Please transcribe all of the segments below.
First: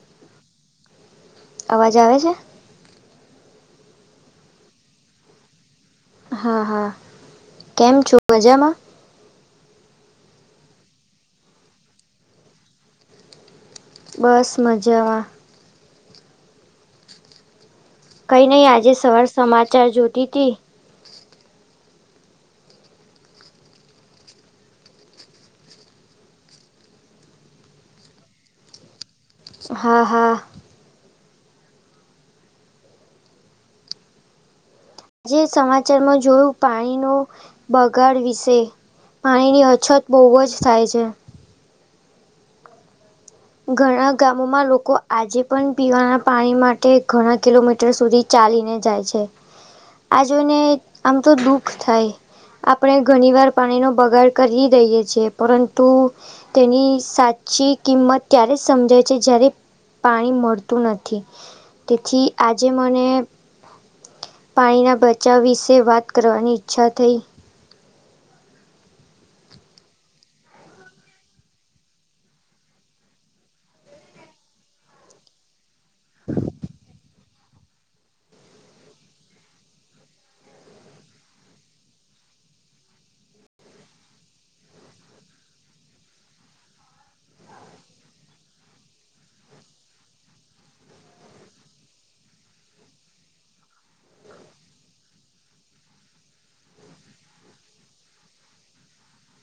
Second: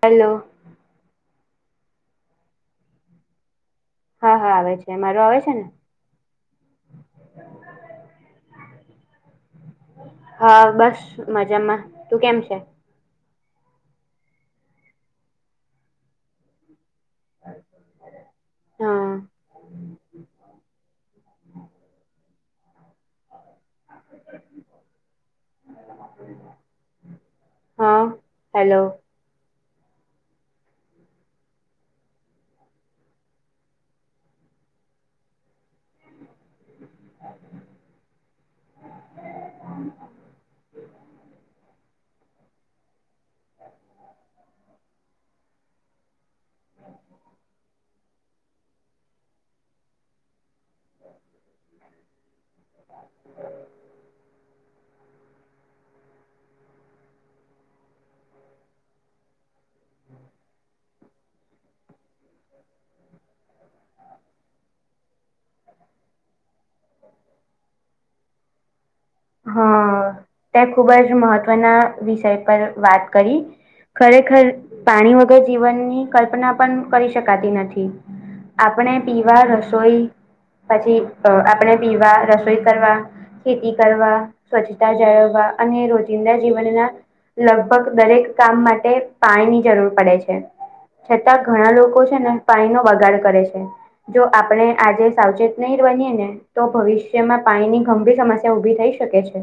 Hello અવાજ આવે છે. હા હા આવે છે મારું આવે છેને. હા હા કેમ છો મજામા હા બસ મજામાં તું કેમ છે. બસ મજામાં હા કઈ નહી આજે સવાર સમાચાર જોતી હતી. હમ્મ હા હેલો હા હા આજે સમાચારમાં જોયુ, પાણીનો બગાડ વિશે પાણીની અછત બહુ જ થાય છે. ઘણા ગામોમાં લોકો આજે પણ પીવાના પાણી માટે ઘણા કિલોમીટર મર સુધી ચાલીને જાય છે આ જોને આમ તો દુઃખ થાય આપણે ઘણી વાર પાણી નો બગાડ કરી રહીએ છ છે, પરંતુ તેની સાચી કિંમત ત્યારે સમજાય છે જારે પાણી મળતું નથી. તેથી આજે મને પાણીના બચાવ વિશે વાત કરવાની ઈચ્છા થઈ. હા તે ખુબ જ મહત્વના વિષય પર વાત કરી ખરેખર પાણી વગર જીવનની કલ્પના પણ કરી શકાતી નથી. આપણે પીવા રસોઈ પછી અ આપણે પીવા રસોઈ કરવા ખેતી કરવા સ્વચ્છતા જાળવવા અને રોજિંદા જીવનના લગભગ દરેક કામ માટે પાણીની જરૂર પડે છે. છતાં ઘણા લોકો છે ને પાણી નો બગાડ કરે છે. જો આપણે આજે સાવચેત નહી બનીએ ને તો ભવિષ્યમાં પાણીની ગંભીર સમ ત્યાં ઉભી થઈ શકે છે.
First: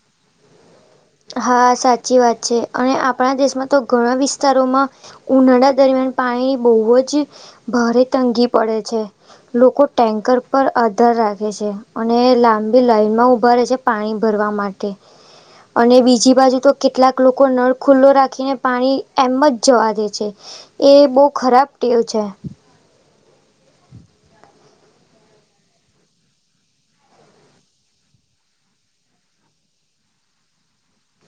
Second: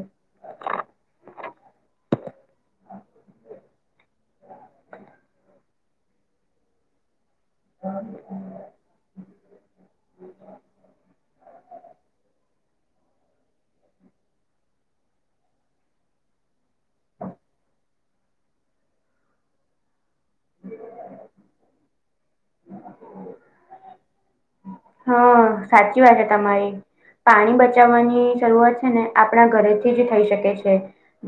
હા સાચી વાત છે અને આપણા દેશમાં તો ઘણા વિસ્તારોમાં ઉનાળા દરમિયાન પાણી બઉ જ ભારે તંગી પડે છે લોકો ટેન્કર પર આધાર રાખે છે. અને લાંબી લાઈનમાં ઉભા રહે છે પાણી ભરવા માટે અને બીજી બાજુ તો કેટલાક લોકો નળ ખુલ્લો રાખીને પાણી એમ્મજ જ જવા દે છે. એ બહુ ખરાબ ટેવ છે. [inaudible] હા સાચી વાત છે તમારી પાણી બચાવવાની શરૂઆત છે ને આપણા ઘરેથી જ થઈ શકે છે.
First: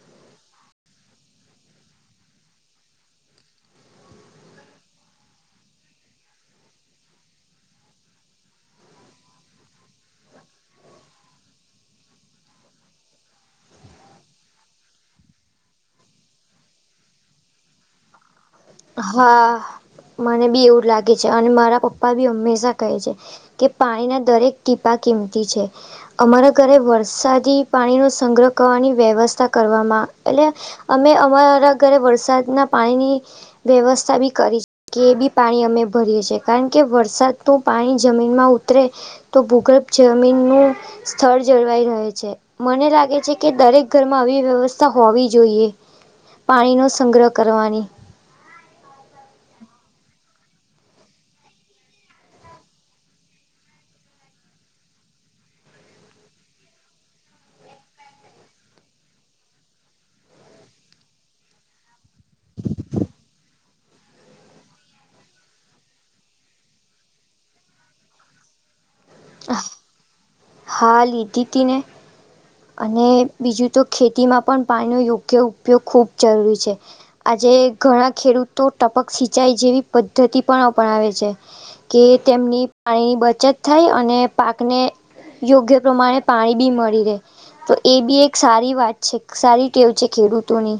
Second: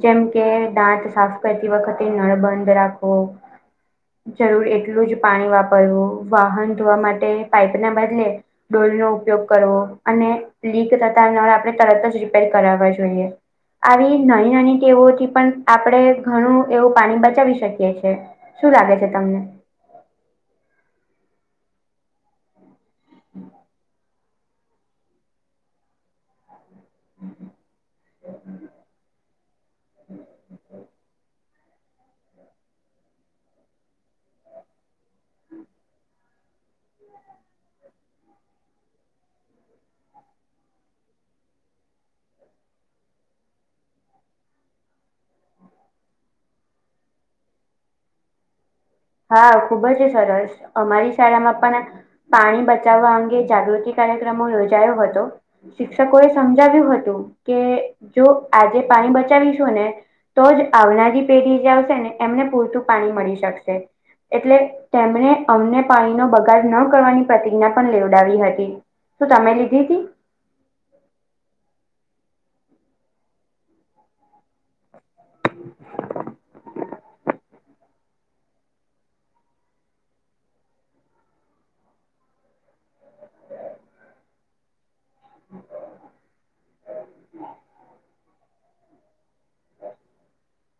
જેમ કે દાંત સાફ કરતી વખતે નળ બંધ રાખવો જરૂર એટલું જ પાણી વાપરવું વાહન ધોવા માટે પાઈપ ના બદલે ડોલનો ઉપયોગ કરવો અને લીક થતા નળ આપણે તરત જ રિપેર કરાવવા જોઈએ આવી નાની નાની ટેવોથી પણ આપડે ઘણું એવું પાણી બચાવી શકીએ છે. શું લાગે તમને હા મને બી એવું જ લાગે છે અને મારા પપ્પા બી હંમેશા કહે છે. કે પાણીના દરેક ટીપા કિંમતી છે. અમારા ઘરે વરસાદી પાણીનો સંગ્રહ કરવાની વ્યવસ્થા કરવામાં એટલે અમે અમારા ઘરે વરસાદ ના પાણીની વ્યવસ્થા બી કરી છે. કે એ બી પાણી અમે ભરીએ છીએ કારણ કે વરસાદનું પાણી જમીનમાં ઉતરે તો ભૂગર્ભ જમીનનું સ્થળ જળવાઈ રહે છે. મને લાગે છે કે દરેક ઘરમાં આવી વ્યવસ્થા હોવી જોઈએ પાણીનો સંગ્રહ કરવાની હા ખુબ જ સરસ અમારી શાળામાં પણ પાણી બચાવવા અંગે જાગૃતિ કાર્યક્રમો યોજાયો હતો. શિક્ષકો એ સમજાવ્યું હતું કે જો આજે પાણી બચાવીશું ને તો જ આવનારી પેઢી જે આવશે ને એમને પૂરતું પાણી મળી શકશે એટલે તેમણે અમને પાણીનો બગાડ ન કરવાની પ્રતિજ્ઞા પણ લેવડાવી હતી. શું તમે લીધી તી હા લીધી તીને અને બીજું તો ખેતીમાં પણ પાણીનો યોગ કે ઉપયોગ ખૂબ જરૂરી છે આજે ઘણા ખેડૂતો ટપક સિચાઈ જેવી પદ્ધતિ પણ અપનાવે છે. કે તેમની પાણીની બચત થાય અને પાકને યોગ્ય પ્રમાણે પાણી બી મળી રહે તો એ બી એક સારી વાત છે સારી ટેવ છે ખેડૂતોની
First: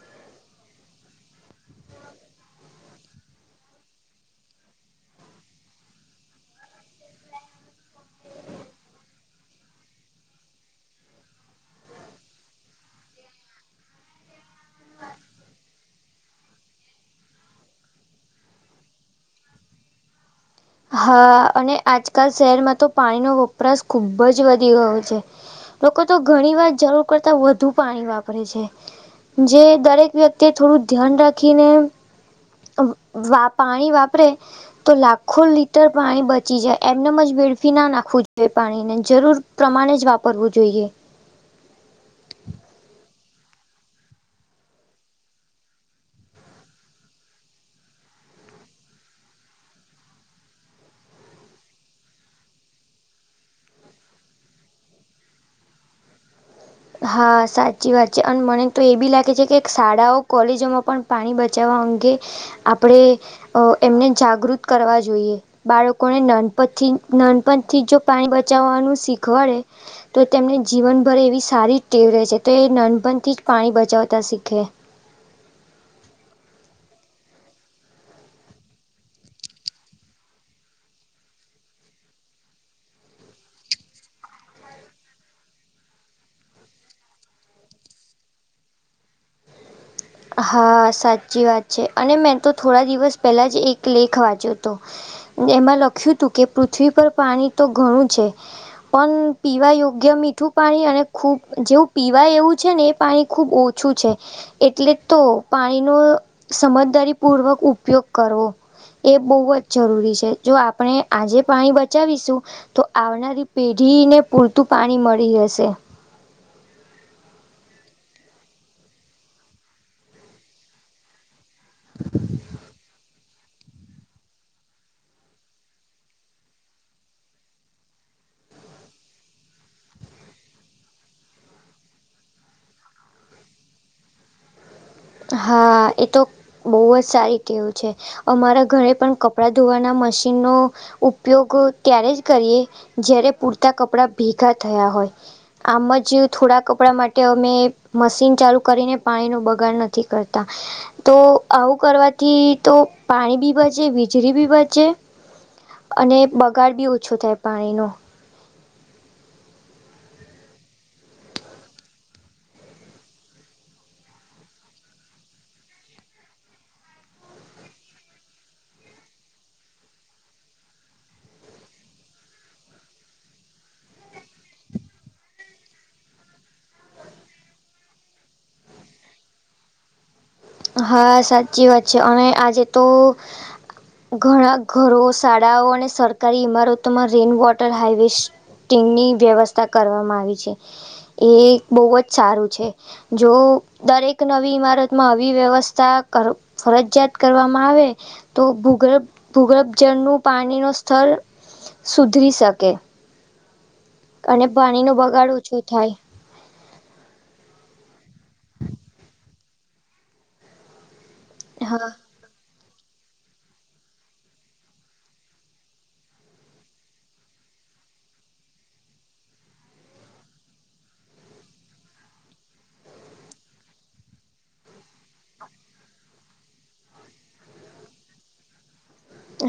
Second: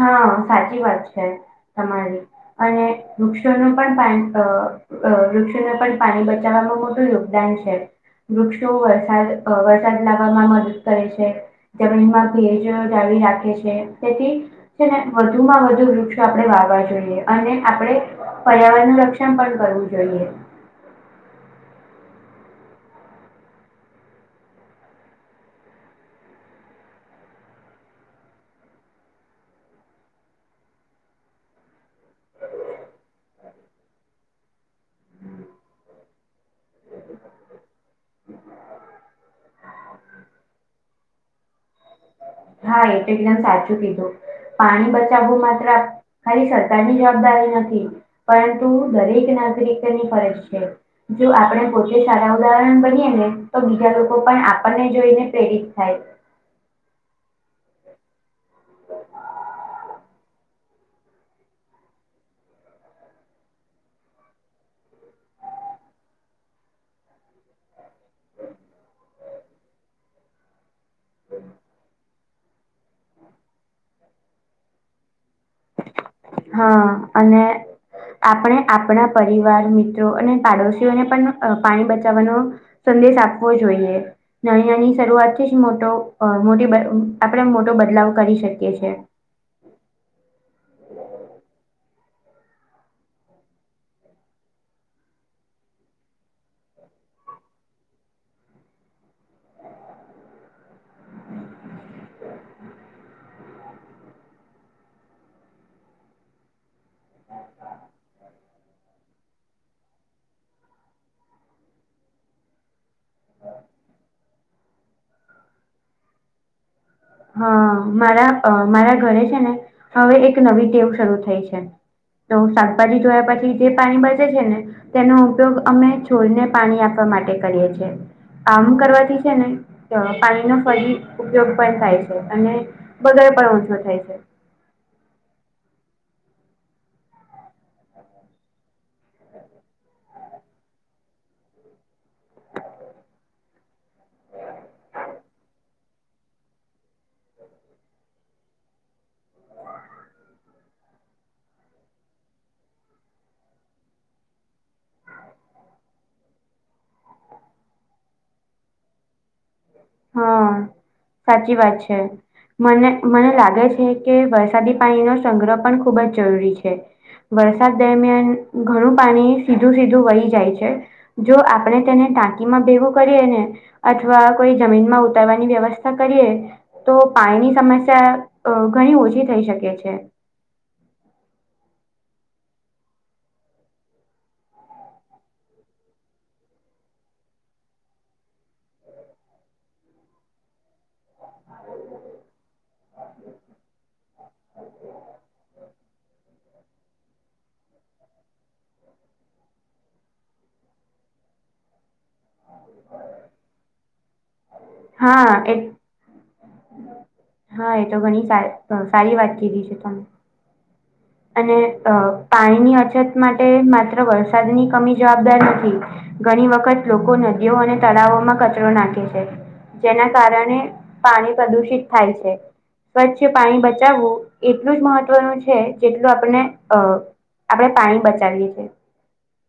હા સાચી વાત છે તમારી અને વૃક્ષોનું પણ ટાઇમસર અ વૃક્ષોને પણ પાણી બચાવવામાં મોટું યોગદાન છે. વૃક્ષો વરસાદ અ વરસાદ લાવવામાં મદદ કરે છે. જમીનમાં ભેજ જાળવી રાખે છે તેથી છે ને વધુમાં વધુ વૃક્ષ આપડે વાવા જોઈએ અને આપડે પર્યાવરણ નું રક્ષણ પણ કરવું જોઈએ. હા અને આજકાલ શહેરમાં તો પાણીનો વપરાશ ખૂબ્બજ જ વધી ગયો છે. લોકો તો ઘણી વાર જરૂર કરતા વધુ પાણી વાપરે છે. જે દરેક વ્યક્તિ એ થોડું ધ્યાન રાખીને વા પાણી વાપરે તો લ ખો લીટર પાણી બચી જાય એમનેમ જ વેડફી ના નાખવું જોઈએ પાણીને જરૂર પ્રમાણે જ વાપરવું જોઈએ. હા એ તો એકદમ સાચું કીધું. પાણી બચાવવું માત્ર ખાલી સરકારની જવાબદારી નથી. પરંતુ દરેક નાગરિક તેની ફરજ છે. જો આપણે પોતે સારા ઉદાહરણ બનીયે ને તો બીજા લોકો પણ આપણને જોઈને પ્રેરિત થાય. હા સાચી વાત છે અને મને તો એ બી લાગે છે કે શાળાઓ કોલેજોમાં પણ પાણી બચાવવા અંગે આપણેે એમને જાગૃત કરવા જોઈએ. બાળકોને નાનપતથી નાનપણ થી જો પાણી બચાવવાનું શીખવાડે તો તેમને જીવનભર એવી રહેશે તો એ નાનપણ થી જ પાણી બચાવતા શીખે. હા અને આપણે આપણા પરિવાર મિત્રો અને પાડોશીઓને પણ પાણી બચાવવાનું સંદેશ આપવો જોઈએ ના નાની શરૂઆતથી જ મોટો મોટી આપણે મોટો બદલાવ કરી શકીએ છે. હા સાચી વાત છે અને મેં તો થોડા દિવસ પહેલા જ એક લેખ વાંચ્યો હતો. એમાં લખ્યું હતું કે પૃથ્વી પર પાણી તો ઘણું છે. પણ પીવા યોગ્ય મીઠું પાણી અને ખૂબ જેવું પીવા એવું છે ને એ પાણી ખૂબ ઓછું છે એ એટલે તો પાણીનો સમજદારી પૂર્વક ઉપયોગ કરવો એ બહુ જ જરૂરી છે જો આપણે આજે પાણી બચાવીશું તો આવનારી પેઢીને પૂરતું પાણી મળી હશે. હા મારા મારા ઘરે છે ને હવે એક નવી ટેવ શરૂ થઈ છે. તો શાકભાજી ધોયા પછી જે પાણી બચે છે ને તેનો ઉપયોગ અમે છોડને પાણી આપવા માટે કરીએ છીએ. આમ કરવાથી છે ને પાણીનો ફરી ઉપયોગ પણ થાય છે. અને બગાડ પણ ઓછો થાય છે. હા એ તો બહુ જ સારી ટેવ છે અમારા ઘરે પણ કપડાં ધોવાના મશીનનો ઉપ યોગ ત્યારે જ કરીએ જ્યારે પૂરતા કપડા ભેગા થયા હોય. આમ જ થોડા કપડાં માટે અમે મશીન ચાલુ કરીને પાણીનો બગાડ ન થી કરતા. તો આવું કરવાથી તો પાણી બી બચે વીજળી બી બચે અને બગાડ બી ઓછો થાય પાણીનો. હા સાચી વાત છે. મને મને લાગે છે કે વરસાદી પાણીનો સંગ્રહ પણ ખૂબ જ જરૂરી છે. વરસાદ દરમિયાન ઘણું પાણી સીધું સીધું વળી જાય છે. જો આપણે તેને ટાંકીમાં ભેગુ કરીએ ને અથવા કોઈ જમીન માં ઉતારવાની વ્યવસ્થા કરીએ તો પાણીની સમસ્યા ઘણી ઓછી થઈ શકે છે. હા સાચી વાત છે અને આજે તો ઘણા ઘરો શાળાઓ અને સરકારી ઈમારતોમાં રેઇન વોટર હાર્વેસ્ટ ટીનની વ્યવસ્થા કરવામાં આવી છે. એ બહુ જ સારું છે જો દરેક નવી ઈમારતમાં આ વિ વ્યવસ્થા કરવી ફરજિયાત કરવામાં આવે તો ભૂગર્ભ ભૂગર્ભ જળનું પાણી નો સ્તર સુધરી શકે. અને પાણી નો બગાડ હા ઓછો એ થાય. હા એ તો ઘણી સા સારી વાત કીધી છે તમે અને હા. પાણીની અછત માટે માત્ર વરસાદની કમી જવાબદાર નથી. ઘણી વખત લોકો નદીઓ અને તળાવો માં કચરો નાખે છે. જેના કારણે પાણી પ્રદુષિત થાય છે. સ્વચ્છ પાણી બચાવવું એટલું જ મહત્વનું છે. જેટલું આપને અ આપણે પાણી બચાવીએ છીએ.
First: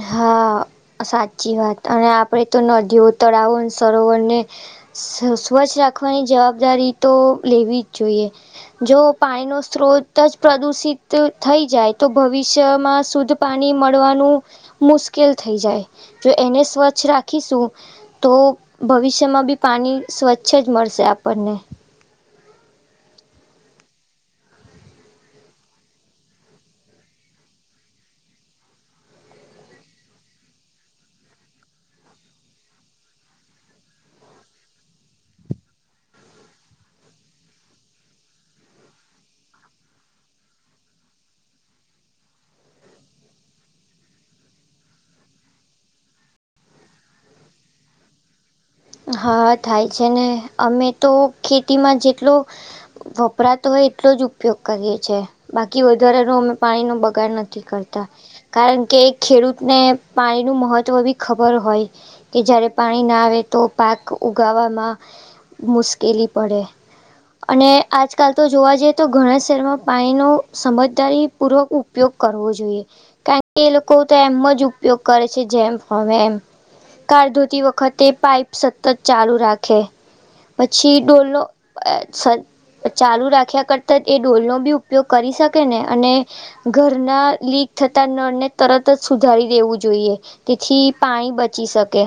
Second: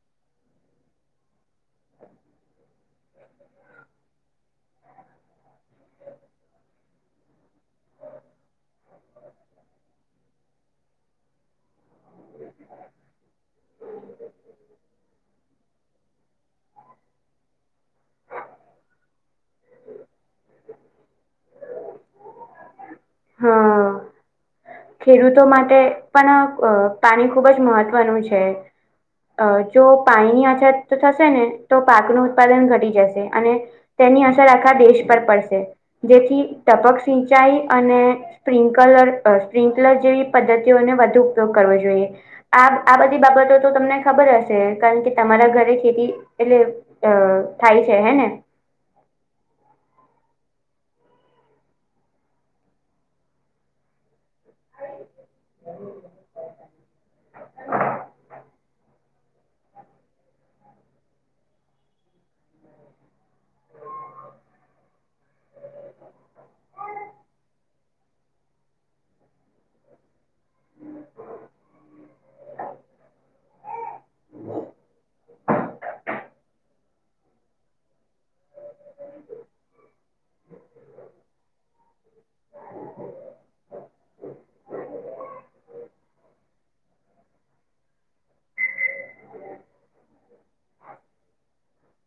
હા સાચી વાત અને આપડે તો નદી ઉતર આવું સરોવર ને સ્વચ્છ રાખવાની જવાબદારી તો લેવી જ જોઈએ જો પાણીનો સ્ત્રોત જ પ્રદુષિત થઈ જાય તો ભવિષ્યમાં શુદ્ધ પાણી મળવાનું મુશ્કેલ થઈ જાય જો એને સ્વચ્છ રાખી રાખીશું તો ભવિષ્યમાં બી પાણી સ્વચ્છ જ મળશે આપણને હા. ખેડૂતો માટે પણ પાણી ખુબ જ મહત્વનું છે. અ જો પાણીની અછત થશે ને તો પાકનું ઉત્પાદન ઘટી જશે અને તેની અસર આખવા દેશ પર પડશે જેથી ટપક સિંચાઈ અને સ્પ્રિન્કલર સ્પ્રિન્કલર જેવી પદ્ધતિઓને વધુ ઉપયોગ કરવો જોઈએ. આ આ બધી બાબતો તો તમને ખબર હશે કારણ કે તમારા ઘરે ખેતી એટલે અ થાય છે હે ને. હા થાય છે ને અમે તો ખેતીમાં જેટલો. વપરાતો હોય એટલો જ ઉપ ઉપયોગ કરીએ છીએ બાકી વધારનો અમે પાણીનો બગાડ નથી કરતા કારણ કે એક. ખેડૂતને પાણીનું મહત્ત્વ બી ખબર હોય કે જ્યારે પાણી ના આવે તો પાક ઉગાવામાં મુશ્કેલી પડે અને આજકાલ તો જોવા જઈએ તો ઘણા શહેરમાં પાણીનો સમજદારી પૂર્વક ઉપ. ઉપયોગ કરવો જોઈએ કારણ કે એ લોકો તો એમ જ ઉપયોગ કરે છે જેમ હવે એમ કાળ ધોતી વખતે પાઈપ સતત ચાલુ રાખે પછી ડોલો ચાલુ રાખ્યા કરતા એ ડોલનોો બી ઉપયોગ કરી શકે ને અને ઘર ના લીક થતા નળને તરત જ સુધારી દેવું જોઈએ. તેથી પાણી બચી શકે.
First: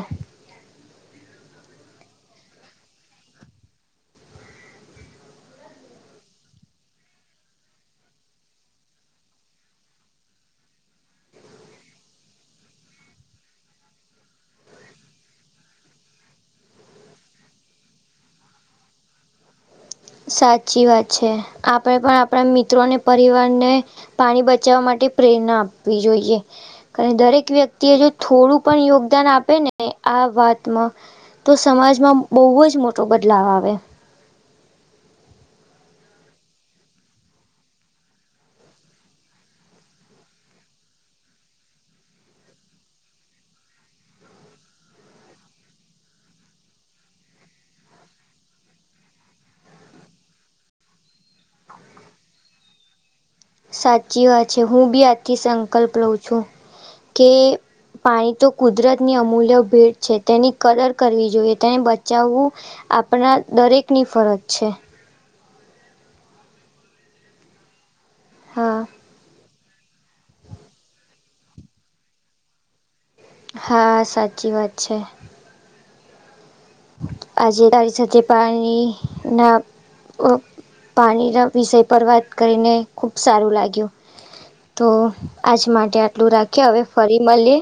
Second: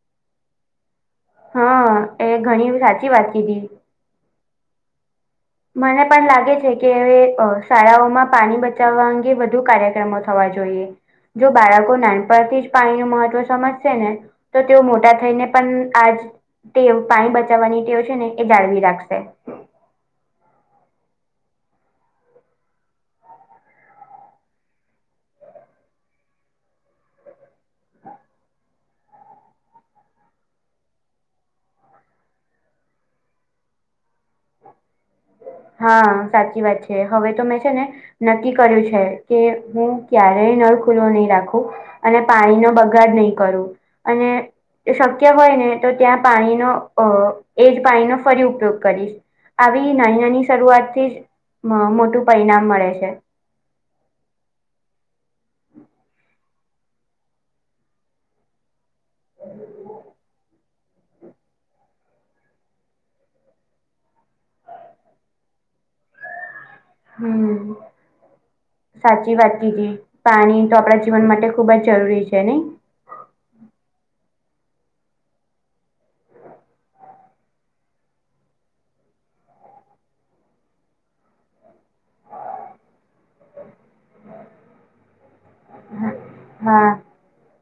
હા એ ઘણી સાચી વાત કીધી. મને પણ લાગે છે કે શાળાઓમાં પાણી બચાવવા અંગે વધુ કાર્યક્રમો થવા જોઈએ. જો બાળકો નાનપણથી જ પાણી ન મહત્વ સમજશે ને. તો તેઓ મોટા થઈને પણ આજ. તે પાણી બચાવવાની ટેઓ છે ને એ જાળવી રાખશે. સાચી વાત છે આપણે પણ આપણા મિત્રોને પરિવારને. પાણી બચાવવા માટે પ્રેરણા આપવી જોઈએ. કાર દરેક વ્યક્તિ એ જો થોડું પણ યોગદાન આપે ને આ વાતમાં તો સમાજમાં બહુ જ મોટો બદલાવ આવે [inaudible] હા સાચી વાત છે હવે તો મેં છે ને. નક્કી કર્યું છે કે હું ક્યારેય નળ ખુલ્લો નહી રાખું. અને પાણી નો બગાડ નહી કરું અને તે શક્ય હોય ને તો ત્યાં પાણીનો અ એજ પાણીનો ફરી ઉપયોગ કરીશ. આવી નાનાની શરૂઆતથી જ મોટું પરિણામ મળે છે. સાચી વાત છે હું બી આથી સંકલ્પ લઉં છું. કે પાણી તો કુદરતની અમૂલ્ય ભીડ છે તેની. કદર કરવી જોઈએ તેમ બચાવવું આપણા દરેકની ફરજ છે. હમ હા. સાચી વાત કીધી પાણી તો આપડા જીવન માટે ખુબ જ જરૂરી છે નઈ? હા સાચી વાત છે. આજે તારી સાથે પાણી ના પ પાણીના વિષય પર વાત કરીને ખુબ સારું લાગ્યું. તો આજ માટે હા આટલું રાખીએ હવે હા ફરી મળીયે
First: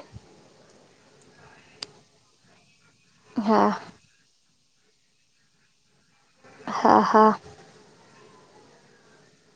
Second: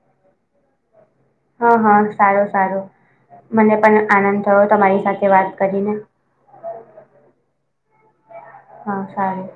હા હા સારું સારું હા મને પણ આનંદ થયો તમારી સાથે વાત કરીને. હા હા હા સારી